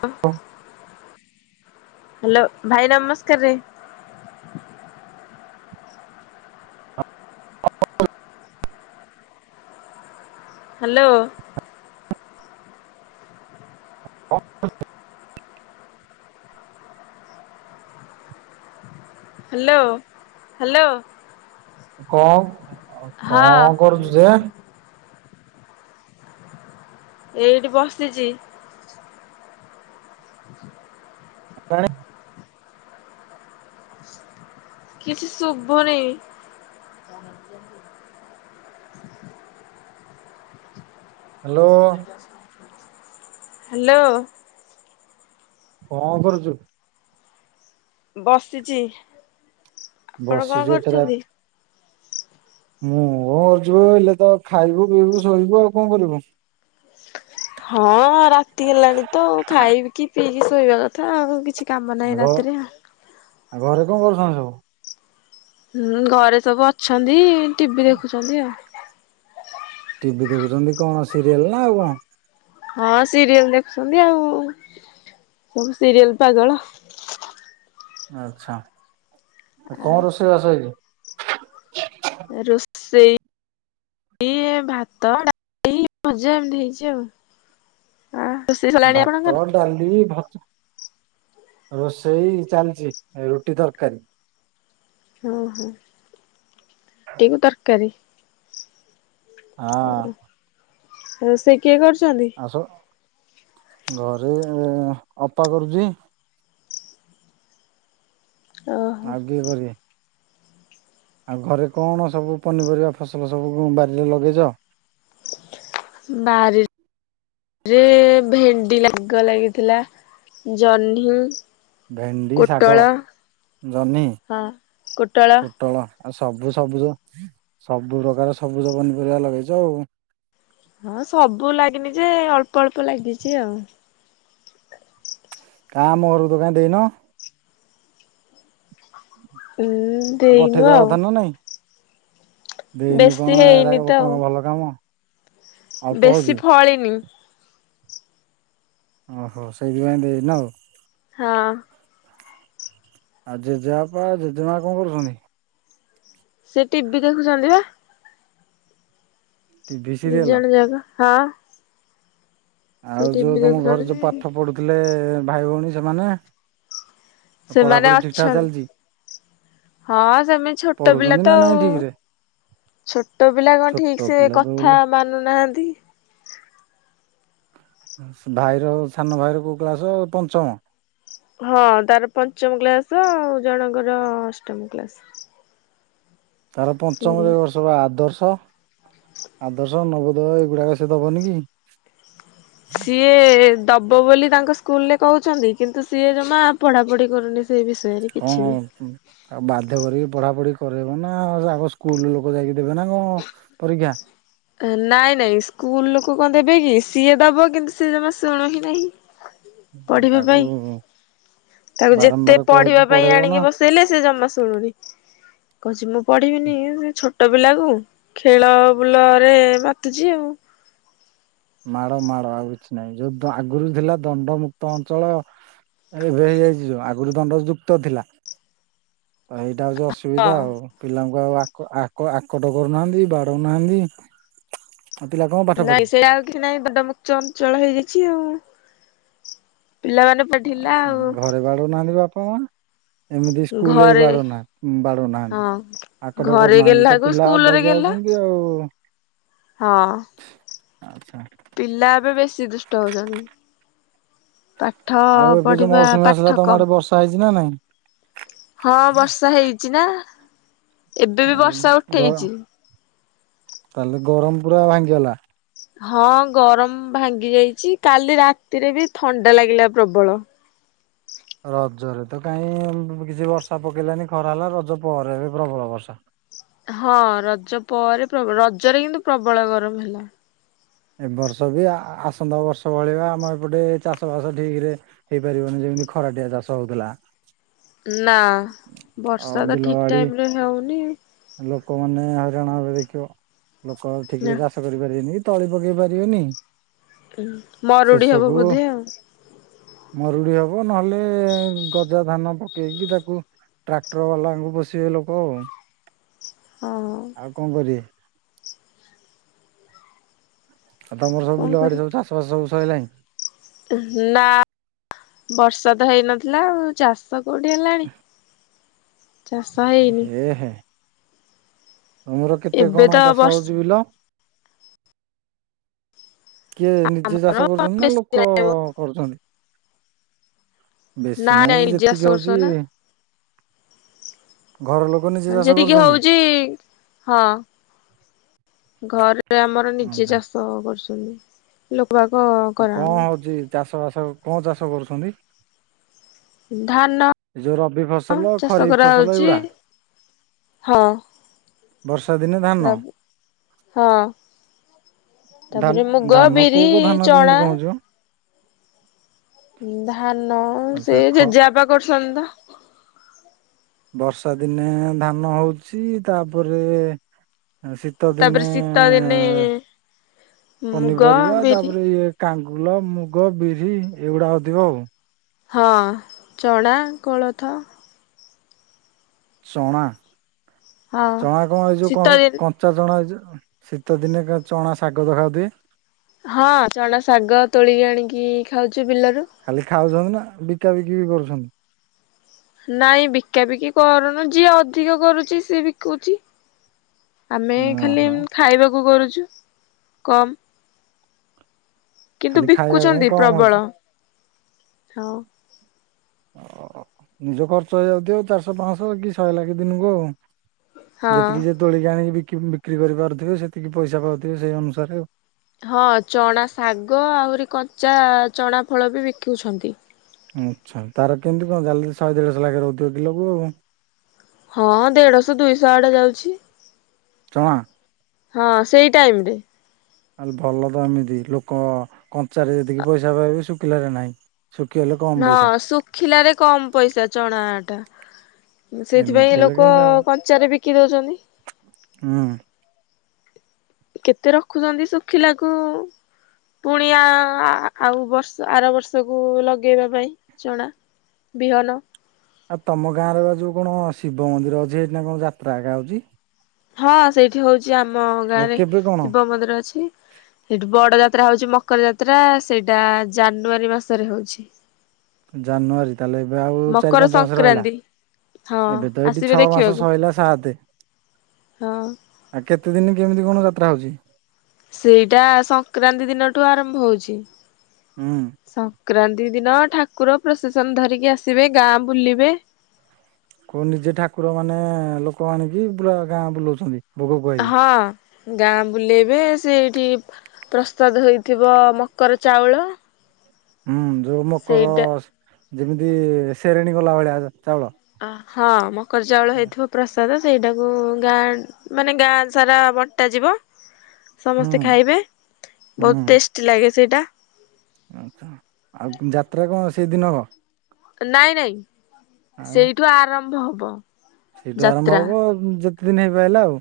ଅଁ। ହାଲୋ ଭାଇ ନମସ୍କାରେ। [inaudible] ହ୍ୟାଲୋ। [unintelligible] Hello hello. କଣ ହଁ କଣ କରୁଛୁ ଯେ? ଏଇଠି ବସିଛି। [unintelligible] କିଛି ଶୁଭନି। ହ୍ୟାଲୋ। ହ୍ୟାଲୋ। କଣ କରୁଛୁ? ବସିଛି ଆପଣ କଣ ବସିଛୁ ଏଥର କରୁଛନ୍ତି? ମୁଁ ଅର୍ଜୁ ଏଇଲେ ତ ଖାଇବୁ ପିଇବୁ ଶୋଇବୁ ଆଉ କଣ କରିବୁ? ହଁ ରାତି ହେଲାଣି ତ ଖାଇକି ପିଇକି ଶୋଇବା କଥା ଆଉ କିଛି କାମ ନାହିଁ ଘ ରାତିରେ। ଘରେ କଣ କରୁଛନ୍ତି ସବୁ? ହୁଁ ଘରେ ସବୁ ଅଛନ୍ତି ଟିଭିି ଦେଖୁଛନ୍ତି ଆଉ। ଟିଭି ଦେଖୁଛନ୍ତି କଣ ସିରିଏଲ ନା ଆଉ କଣ? ହଁ ସିରିଏଲ ଦେଖୁଛନ୍ତି ଆଉ ସବୁ ସିରିଏଲ ପାଗଳ। ଆଚ୍ଛା କଣ ରୋଷେଇ ବାସ ହେଇଛି? ରୋଷେଇ ଈ ଭାତ ଡାଲିି ଭଜା ଏମିତି ହେଛି ଆଉ। ରୋଷେଇ ସରିଲାଣି ଭାତ ଆପଣଙ୍କର? ଡାଲି ଭା ରୋଷେଇ ଚାଲିଛି ରୁଟି ତରକାରୀ। ଓ ହୋ ଟି କୁ ତରକାରୀ? ହଁ ଓ ରୋଷେଇ କିଏ କରୁଛନ୍ତି? ଆସ ଘରେ ଅପା କରୁଛି। ଓହୋ ଆଉ କିଏ କରିବେ? ଆଉ ଘରେ କଣ ସବୁ ପନିପରିବା ଫସଲ ସବୁ ବାରିରେ ଲଗେଇଛ? ବାରି ରେ ଭେଣ୍ଡି ଲାଗ ଲାଗିଥିଲା ଜହ୍ନି ଭେଣ୍ଡି ଶାଗ କୋଟଳ ଜହ୍ନି, ହଁ କୋଟଳ। ପୋଟଳ ଆଉ ସବୁ ସବୁଜ ସବୁ ପ୍ରକାର ସବୁଜ ପନିପରିବା ଲଗେଇଛ ଆଉ। ହଁ ସବୁ ଲାଗିନି ଯେ ଅଳ୍ପ ଅଳ୍ପ ଲାଗିଛି ଆଉ। କା ଆମ ଘରକୁ ତ କାଇଁ ଦେଇନ? ଉଁ ଆଉ ଦେଇନୁ ପଠେଇଦବା ଆଉ। କଥା ନା ନାଇଁ। ଦେଇନୁ ବେଶୀ କଣ ଏରା ହେଇନି ତ ଆଉ। କଣ ଭଲ କାମ? ଅଳ୍ପ ବେଶୀ ହଉଛି। ଫଳିନି। ଓହୋ ସେଇଥିପାଇଁ ଦେଇିନ ଆଉ। ହଁ। ଆଉ ଜେଜେବାପା ଜେଜେମା କଣ କରୁଛନ୍ତି? ସେ ଟିଭିି ଦେଖୁଛନ୍ତି ବା। ଟିଭି ଦି ସିରିଏଲ ଜଣ ଜାଗ ହଁ। ସେ ଆଉ ଟିଭି ଯୋଉ ତମ ଘରେ ଯୋଉ ଦେଖୁଛନ୍ତି। ପାଠ ପଢୁଥିଲେ ଭାଇ ଭଉଣୀ ସେମାନେ? ସେମାନେ ପଢାପଢି ଠିକ ଠାକ ଅଛନ୍ତି ଚାଲିଛି? ହଁ ସେମି ଛୋଟ ପିଲା ପଢୁଛନ୍ତି ନା ତ ନାଇଁ ଆଉ। ଠିକ ରେ? ଛୋଟ ପିଲା କଣ ଛୋଟ ଠିକ ସେ ପିଲା ତ କଥା ବୋଲେ ମାନୁନାହାନ୍ତି। ଭାଇର ସାନ ଭାଇର କୋଉ କ୍ଲାସ ପଞ୍ଚମ? ହଁ ତାର ପଞ୍ଚମ କ୍ଲାସ ଆଉ ଜଣଙ୍କର ଅଷ୍ଟମ କ୍ଲାସ। ତାର ସେ ପଞ୍ଚମରେ ଏ ବର୍ଷ ବା ଆଦର୍ଶ ଆଦର୍ଶ ନବ। ତ ଏଗୁଡ଼ାକ ସେ ଦବନି କି? ସିଏ ଦବ ବୋଲି ତାଙ୍କ ସ୍କୁଲରେ କହୁଛନ୍ତି କିନ୍ତୁ ସିଏ ଜମା ପଢା ପଢି କରୁନି। ସେଇ ବିଷୟରେ କଣ କିଛି ବି। ବାଧ୍ୟ କରିକି ପଢାପଢି କରେଇବ ନା ଆଉ ଆଗ ସ୍କୁଲ ଲୋକ ଯାଇକି ଦେବେ ନା କଣ ପରୀକ୍ଷା। ନାଇଁ ନାଇଁ ସ୍କୁଲ ଲୋକ କଣ ଦେବେ କି? ସିଏ ଦବ କିନ୍ତୁ ସେ ଜମା ଶୁଣୁ ହିଁ ନାହିଁ। ପଢିବା ତାକୁ ପାଇଁ, ତାକୁ ଯେତେ ବାରମ୍ବାର କହିକି ପଢିବା ପାଇଁ ପଢେଇବ ନା ଆଣିକି ବସ ଲେ ସେ ଜମା ଶୁଣୁନି। କହୁଚି ମୁଁ ପଢିବିନି ଏମିତି ଛୋ ଛୋଟ ପିଲାକୁ ଖେଳ ବୁଲରେ ମାତୁଛି ଆଉ। ମାଡ ମାଡ ଆଉ କିଛି ନାହିଁ ଯୋଉ ଆଗରୁ ଥିଲା ଦଣ୍ଡମୁକ୍ତ ଅଞ୍ଚଳ ଏବେ ହେଇଯାଇଛି ଯୋଉ ଆଗରୁ ଦଣ୍ଡ ଯୁକ୍ତ ଥିଲା। ତ ଏଇଟା ହଉଛି ଅସୁବିଧା ହଁ। ଆଉ। ପିଲାଙ୍କୁ ଆଉ ଆକ ଆକ ଆକଟ କରୁନାହାନ୍ତି ବାଡଉନାହାନ୍ତି। ଆଉ ପିଲା କମ୍ ନାଇଁ ସେ ଆଉ କିଛି ନାଇଁ ଦଣ୍ଡମୁକ୍ତ ଅଞ୍ଚଳ ହେଇଯାଇଛି ଆଉ ପିଲାମାନେ ପୁରା ଢିଲା ଆଉ। ଘରେ ବାଡାଉ ନାହାନ୍ତି ବାପା ମା ଏମିତି ସ୍କୁଲ ରେବି ଘରେ ବାଡୋଉ ନାଆ ବାଡୋଉ ନାହାନ୍ତି ହଁ ଆକଟ ଘରେ କରୁନାହାନ୍ତି ତ ଗେହ୍ଲାକୁ ପିଲା ସ୍କୁଲରେ ଅବାଗିଆ ଗେହ୍ଲା ହୋଉଚନ୍ତି। ଯୋଉ ହଁ। ଆଚ୍ଛା। ପିଲା ଏବେ ବେଶୀ ଦୁଷ୍ଟ ହଉଛନ୍ତି। ପାଠ ପଢିବା, ପାଠ କମ୍ ଖାଇଚି ନା ନାଇଁ। ହଁ ବର୍ଷା ହେଇଛି ନା? ଏବେ ବି ବର୍ଷା ଗର ଉଠେଇଛି। ତାହେଲେ ଗରମ ପୁରା ଭାଙ୍ଗିଗଲା? ହଁ ଗରମ ଭାଙ୍ଗି ଯାଇଛି କାଲି ରାତିରେ ବି ଥଣ୍ଡା ଲାଗିଲା ପ୍ରବଳ। ରଜରେ ତ କାଇ କିଛି ବର୍ଷା ପକେଇଲାନି ଖରା ହେଲା ରଜ ପରେ ଏବେ ପ୍ରବଳ ବର୍ଷା। ହଁ ରଜ ପରେ ପ୍ରବଳ ରଜରେ କିନ୍ତୁ ପ୍ରବଳ ଗରମ ହେଲା। ଏ ବର୍ଷ ବି ଆ ଆସନ୍ତା ବର୍ଷ ଭଳିଆ ଆମ ଏପଟେ ଚାଷବାସ ଠିକ୍ ରେ ହେଇପାରିବନି ଯେମିତି ଖରାଟିଆ ଚାଷ ହଉଥିଲା। ନା ଆଉ ବର୍ଷା ତ ବିଲ ଠିକ୍ ବାଡି ଟାଇମ୍ ରେ ହେଉନି। ଲୋକମାନେ ହଇରାଣ ହେବେ ଦେଖିବ, ଲୋକ ଆଉ ଠିକ୍ ନା ରେ ଚାଷ କରିପାରିବେନି ତଳି ପକେଇ ପାରିବେନି ମରୁଡି ହବ ଶେଷକୁ ବୋଧେ ଆଉ। ମରୁଡି ହବ ନହେଲେ ଗଜା ଧାନ ପକେଇକି ତାକୁ ଟ୍ରାକ୍ଟର ବାଲାଙ୍କୁ ପୋସିବେ ଲୋକ ଆଉ। ହଁ। ଆଉ କଣ କରିବେ? ତମର ସବୁ କଣ ବିଲ ବାଡ଼ି ସବୁ ଚାଷବାସ ସବୁ ସଇଲାଣି? ନାଁ, ବର୍ଷା ତ ହେଇନଥିଲା ଆଉ ଚା ଚାଷ କୋଉଠି ହେଲାଣି? ଚାଷ ହେଇନି। ଏ ହେ। ତମର କେତେ ଏବେ କଣ ତ ଚାଷ ବର୍ଷ ହଉଛି ବିଲ? କିଏ ନିଜେ ଆମର ଚାଷ କରୁଛନ୍ତି ନା ବେଶୀ ଲୋକ ନା କରୁଛନ୍ତି? ବେଶୀ ନାହିଁ ଯେ ନାଇଁ ଚାଷ ଯେତିକି କରୁଛ ହଉଛି ଘର ଲୋକ ନିଜେ ଚାଷ ଯେତିିକି କରୁଛନ୍ତି ହଉଚି ହଁ। ଘରେ ଆମର ନିଜେ ଆଛା ଚାଷ କରୁଚନ୍ତି। ଲୋକବାକ କଣ ହଉଛି ଚାଷ ବାସ କଣ ଚାଷ କରୁଛନ୍ତି? ଧାନ ଏ ଯୋଉ ରବି ଫସଲ ଚାଷ ଖରିଫ ଫସଲ କରାହଉଛି। ଏଇଗୁଡା ହଁ ବର୍ଷା ଦିନେ ଧାନ ରବି ହଁ। ତାପରେ ମୁଗ, ଧାନ କୋଉ ବିରି, କୋଉ ଧାନ କେମିତି ଚଣା। କଣ ହଉଛି ମ ଧାନ ସେ ଆଛା ଖ ଜେଜେବାପା କରୁଛନ୍ତି ତ। ବର୍ଷା ଦିନେ ଧାନ ହଉଚି, ତାପରେ ଶୀତ ଦିନେ ତାପରେ ଶୀତ ଦିନେ ମୁଗ ପନିପରିବା ବିରି ତାପରେ ଇଏ କାଙ୍ଗୁଲ, ମୁଗ, ବିରି ଏଗୁଡ଼ା ହଉଥିବ ଆଉ। ହଁ ଚଣା, କୋଳଥ। ଚଣା ହଁ ଚଣା କଁ ଏଇଯୋଉ କଁ ଶୀତ ଦିନ କ ଞ୍ଚା ଜଣା ଏଯୋଉ ଶୀତଦିନେ ଚଣା ଶାଗ ତ ଖାଉଥିବେ? ହଁ ଚଣା ଶାଗ ତୋଳିକି ଆଣିକି ଖାଉଚୁ ବିଲରୁ। ଖାଲି ଖାଉଛନ୍ତି ନା ବିକା ବିକି ବି କରୁଛନ୍ତି? ନାଇଁ ବିକା ବିକି କରୁନୁ ଯିଏ ଅଧିକ କରୁଚି, ସିଏ ବିକୁଚି। ଆମେ ଖାଲି ଓହୋ ଏମ୍ ଖାଇବାକୁ କରୁଛୁ କମ୍। କିନ୍ତୁ ଖାଲି ଖାଇବା ପାଇଁ ବିକୁଚନ୍ତି କମ ହଉଛି ପ୍ରବଳ ହଁ। ଓ ନିଜ ଖର୍ଚ୍ଚ ହେଇଯାଉଥିବ ଚାରିଶହ ପାଁଶହ କି ଶହେ ଲାଖେ ଦିନକୁ ଆଉ। ହଁ ଯେତିକି ଯିଏ ତୋଳିକି ଆଣିକି ବିକି ବିକ୍ରି କରିପାରୁଥିବେ ସେତିକି ପଇସା ପାଉଥିବେ ସେଇ ଅନୁସାରେ ଆଉ। ହଁ ଚଣା ଶାଗ ଆହୁରି କଞ୍ଚା ଚଣା ଫଳ ବି ବିକୁଛନ୍ତି। ଆଛା ତାର କେମିତି କଣ ଚାଲି ଶହେ ଦେଢଶହ ଲାଖେ ରହୁଥିବ କିଲକୁ ଆଉ। ହଁ ଦେଢଶହ ଦୁଇଶହ ଆଡେ ଯାଉଛି। ଚଣା? ହଁ ସେଇ ଟାଇମରେ। ଆଲ ଭଲ ତ ଏମିତି ଲୋକ କଞ୍ଚାରେ ଯେତିକି ପଇସା ପାଇବେ ଶୁଖିଲାରେ ନାହିଁ। ଶୁଖିଗଲେ କ ହଁ ଶୁଖିଲାରେ କମ ପଇସା ଚଣା ଆ ଟା। ଏମିତି ସେଇଥିପାଇଁ ହେଲେ ଲୋକ କେମିତି ହବ କଞ୍ଚାରେ ବିକି ଦଉଛନ୍ତି। ହୁଁ। କେତେ ରଖୁଚନ୍ତି ଶୁଖିଲାକୁ ପୁଣିଆ ଆ ଆଉ ବର୍ଷ ଆର ବର୍ଷକୁ ଲଗେଇବା ପାଇଁ ଚଣା। ବିହନ। ଆଉ ତମ ଗାଁରେ ବା ଯୋଉ କଣ ଶିବ ମନ୍ଦିର ଅଛି ସେଇଠିନା କଁ ଯାତ୍ରା ଏକା ହଉଚି। ହଁ ସେଇଠି ହଉଚି ଆମ ଆଉ ଗାଁରେ କେବେ କଣ? ଶିବ ମନ୍ଦିର ଅଛି। ସେଠି ବଡ ଯାତ୍ରା ହଉଚି ମକର ଯାତ୍ରା, ସେଇଟା ଜାନୁଆରୀ ମାସରେ ହଉଚି। ଜାନୁଆରୀ ତାହେଲେ ଏବେ ଆଉ ଚାରି ମକର ପାଞ୍ଚ ମାସ ରହିଲା। ସଂକ୍ରାନ୍ତି ହଁ ଏବେ ତ ଏଇଠି ଆସିବେ ଛଅ ମାସ ଦେଖିବାକୁ ସଇଲା ସାତେ। ହଁ। ଆ କେତେ ଦିନ କେମିତି କଣ ଯାତ୍ରା ହଉଚି? ସେଇଟା ସଂକ୍ରାନ୍ତି ଦିନଠୁ ଆରମ୍ଭ ହଉଚି। ହୁଁ। ସଂକ୍ରାନ୍ତି ଦିନ ଠାକୁର ପ୍ରଶେସନ ଧରିକି ଆସିବେ ଗାଁ ବୁଲିବେ। କୁ ନିଜେ ଠାକୁର ମାନେ ଲୋକ ଆଣିକି ପୁରା ଗାଁ ବୁଲଉଛନ୍ତି? ଭୋଗ ଖୁଆଇକି। ହଁ। ଗାଁ ବୁଲେଇବେ ସେଇଠି ପ୍ରସାଦ ହେଇଥିବ ମକର ଚାଉଳ। ହୁଁ ଯୋଉ ମକର ସେଇଟା ଯେମିତି ଶେରେଣୀ କଲା ଭଳିଆ ଚାଉଳ। ଅ ହଁ ମକର ଚାଉଳ ହେଇଥିବ। ପ୍ରସାଦ ସେଇଟାକୁ ଗାଁ ମାନେ ଗାଁ ସାରା ବଣ୍ଟାଯିବ। ହୁଁ ସମସ୍ତେ ଖାଇବେ ବହୁତ ଟେଷ୍ଟି ଲାଗେ ସେଇଟା। ଆଚ୍ଛା ଆଉ ଯାତ୍ରା କଣ ସେଇଦିନ ହବ। ନାଇଁ ନାଇଁ ଆଉ ସେଇଠୁ ଆରମ୍ଭ ହବ। ସେଇଠୁ ଆରମ୍ଭ ଯାତ୍ରା। ହବ ଯେତେ ଦିନ ହେଇପାଇଲା ଆଉ।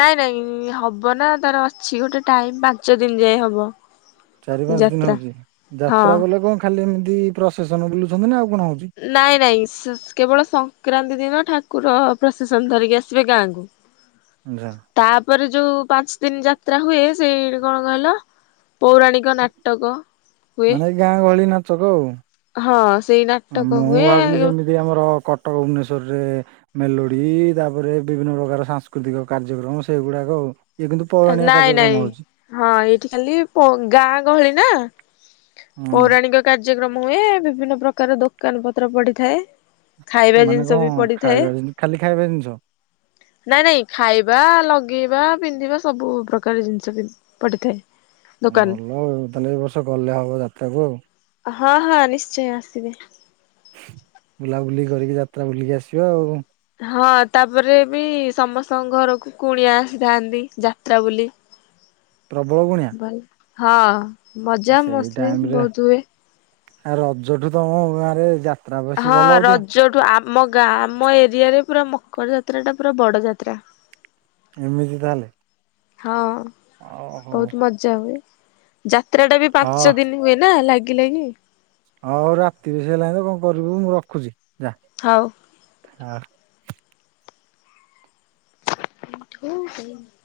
ନାଇଁ ନାଇଁ ହବ ନା ତାର ଅଛି ଗୋଟେ ଟାଇମ ପାଞ୍ଚ ଦିନି ଯାଏ ହବ। ଚାରି ପାଞ୍ଚ ଦିନ ଯାତ୍ରା ହଉଚି, ଯାତ୍ରା ହଁ। ବୋଲେ କଁ ଖାଲି ଏମିତି ପ୍ରଶେସନ୍ ବୁଲୁଛନ୍ତି ନା ଆଉ କଣ ହଉଚି? ନାଇଁ ନାଇଁ କେବଳ ସଂକ୍ରାନ୍ତି ଦିନ ଠାକୁର ପ୍ରସେସନ୍ ଧରିକି ଆସିବେ ଗାଁ କୁ। [unintelligible] ତାପରେ ଯୋଉ ପାଞ୍ଚ ଦିନ ଯାତ୍ରା ହୁଏ ସେଇ କଣ କହିଲ ପୌରାଣିକ ନାଟକ ହୁଏ। ମାନେ ଗାଁ ଗହଳି ନାଚକ ଆଉ। ହଁ ସେଇ ନା ହଁ ମୁଁ ଭାବିଲି ଯେମିତି ଆମର କଟକ ଭୁବନେଶ୍ଵରରେ ମେଲୋଡ଼ି ତାପରେ ବିଭିନ୍ନ ପ୍ରକାର ସାଂସ୍କୃତିକ କାର୍ଯ୍ୟକ୍ରମ ସେଗୁଡ଼ାକ ଆଉ। ଇଏ କିନ୍ତୁ ପୌରାଣିକ ନାଇଁ ନାଇଁ କାର୍ଯ୍ୟକ୍ରମ ହଉଛି। ହଁ ଏଇଠି ଖାଲି ପୌ ଗାଁ ଗହଳି ନା ହୁଁ ପୌରାଣିକ କାର୍ଯ୍ୟକ୍ରମ ହୁଏ, ବିଭିନ୍ନ ପ୍ରକାର ଦୋକାନ ପତ୍ର ପଡ଼ିଥାଏ। ମାନେ କଣ ଖାଇବା ଖାଲି ଖାଇବା ଜିନିଷ? ନାଇଁ ନାଇଁ ଖାଇବା, ଲଗେଇବା, ପିନ୍ଧିବା ସ ସବୁ ପ୍ରକାର ଜିନିଷ ବି ପଡ଼ିଥାଏ। ଭଲ ଆଉ ତାହେଲେ ଏ ବର୍ଷ ଗଲେ ହବ ଯାତ୍ରାକୁ ଆଉ। ହଁ ହଁ ନିଶ୍ଚୟ ଆସିିବେ। ବୁଲାବୁଲି କରିକି ଯାତ୍ରା ବୁଲିକି ଆସିବା ଆଉ। ହଁ ତାପରେ ବି ସମସ୍ତଙ୍କ ଘରକୁ କୁଣିଆ ଆସିଥାନ୍ତି, ଯାତ୍ରା ବୋଲି। ପ୍ରବଳ କୁଣିଆ? ହଁ ମଜା ମସ୍ଲିସି୍ ବହୁତ ହୁଏ। ଆଉ ରଜଠୁ ତମ ଗାଁ ରେ ଯା ହଁ ରଜଠୁ ଆମ ଗାଁ ଆମ ଏରିଆ ରେ ପୁରା ମକର ଯାତ୍ରା ଟା ପୁରା ବଡ଼ ଯାତ୍ରା। ଏମିତି ତାହେଲେ? ହଁ ଓ ହଉ ବହୁତ୍ ମଜା ହୁଏ। ଯାତ୍ରା ଟା ବି ହଁ ପାଞ୍ଚ ଦିନ ହୁଏ ନା ଲାଗିଲାଗି। ହଉ ହଉ ରାତି ବେଶୀ ହେଲାଣି ତୁ କଣ କରିବୁ ମୁଁ ରଖୁଛି ଯାଆ। ହଉ। [unintelligible] [inaudible]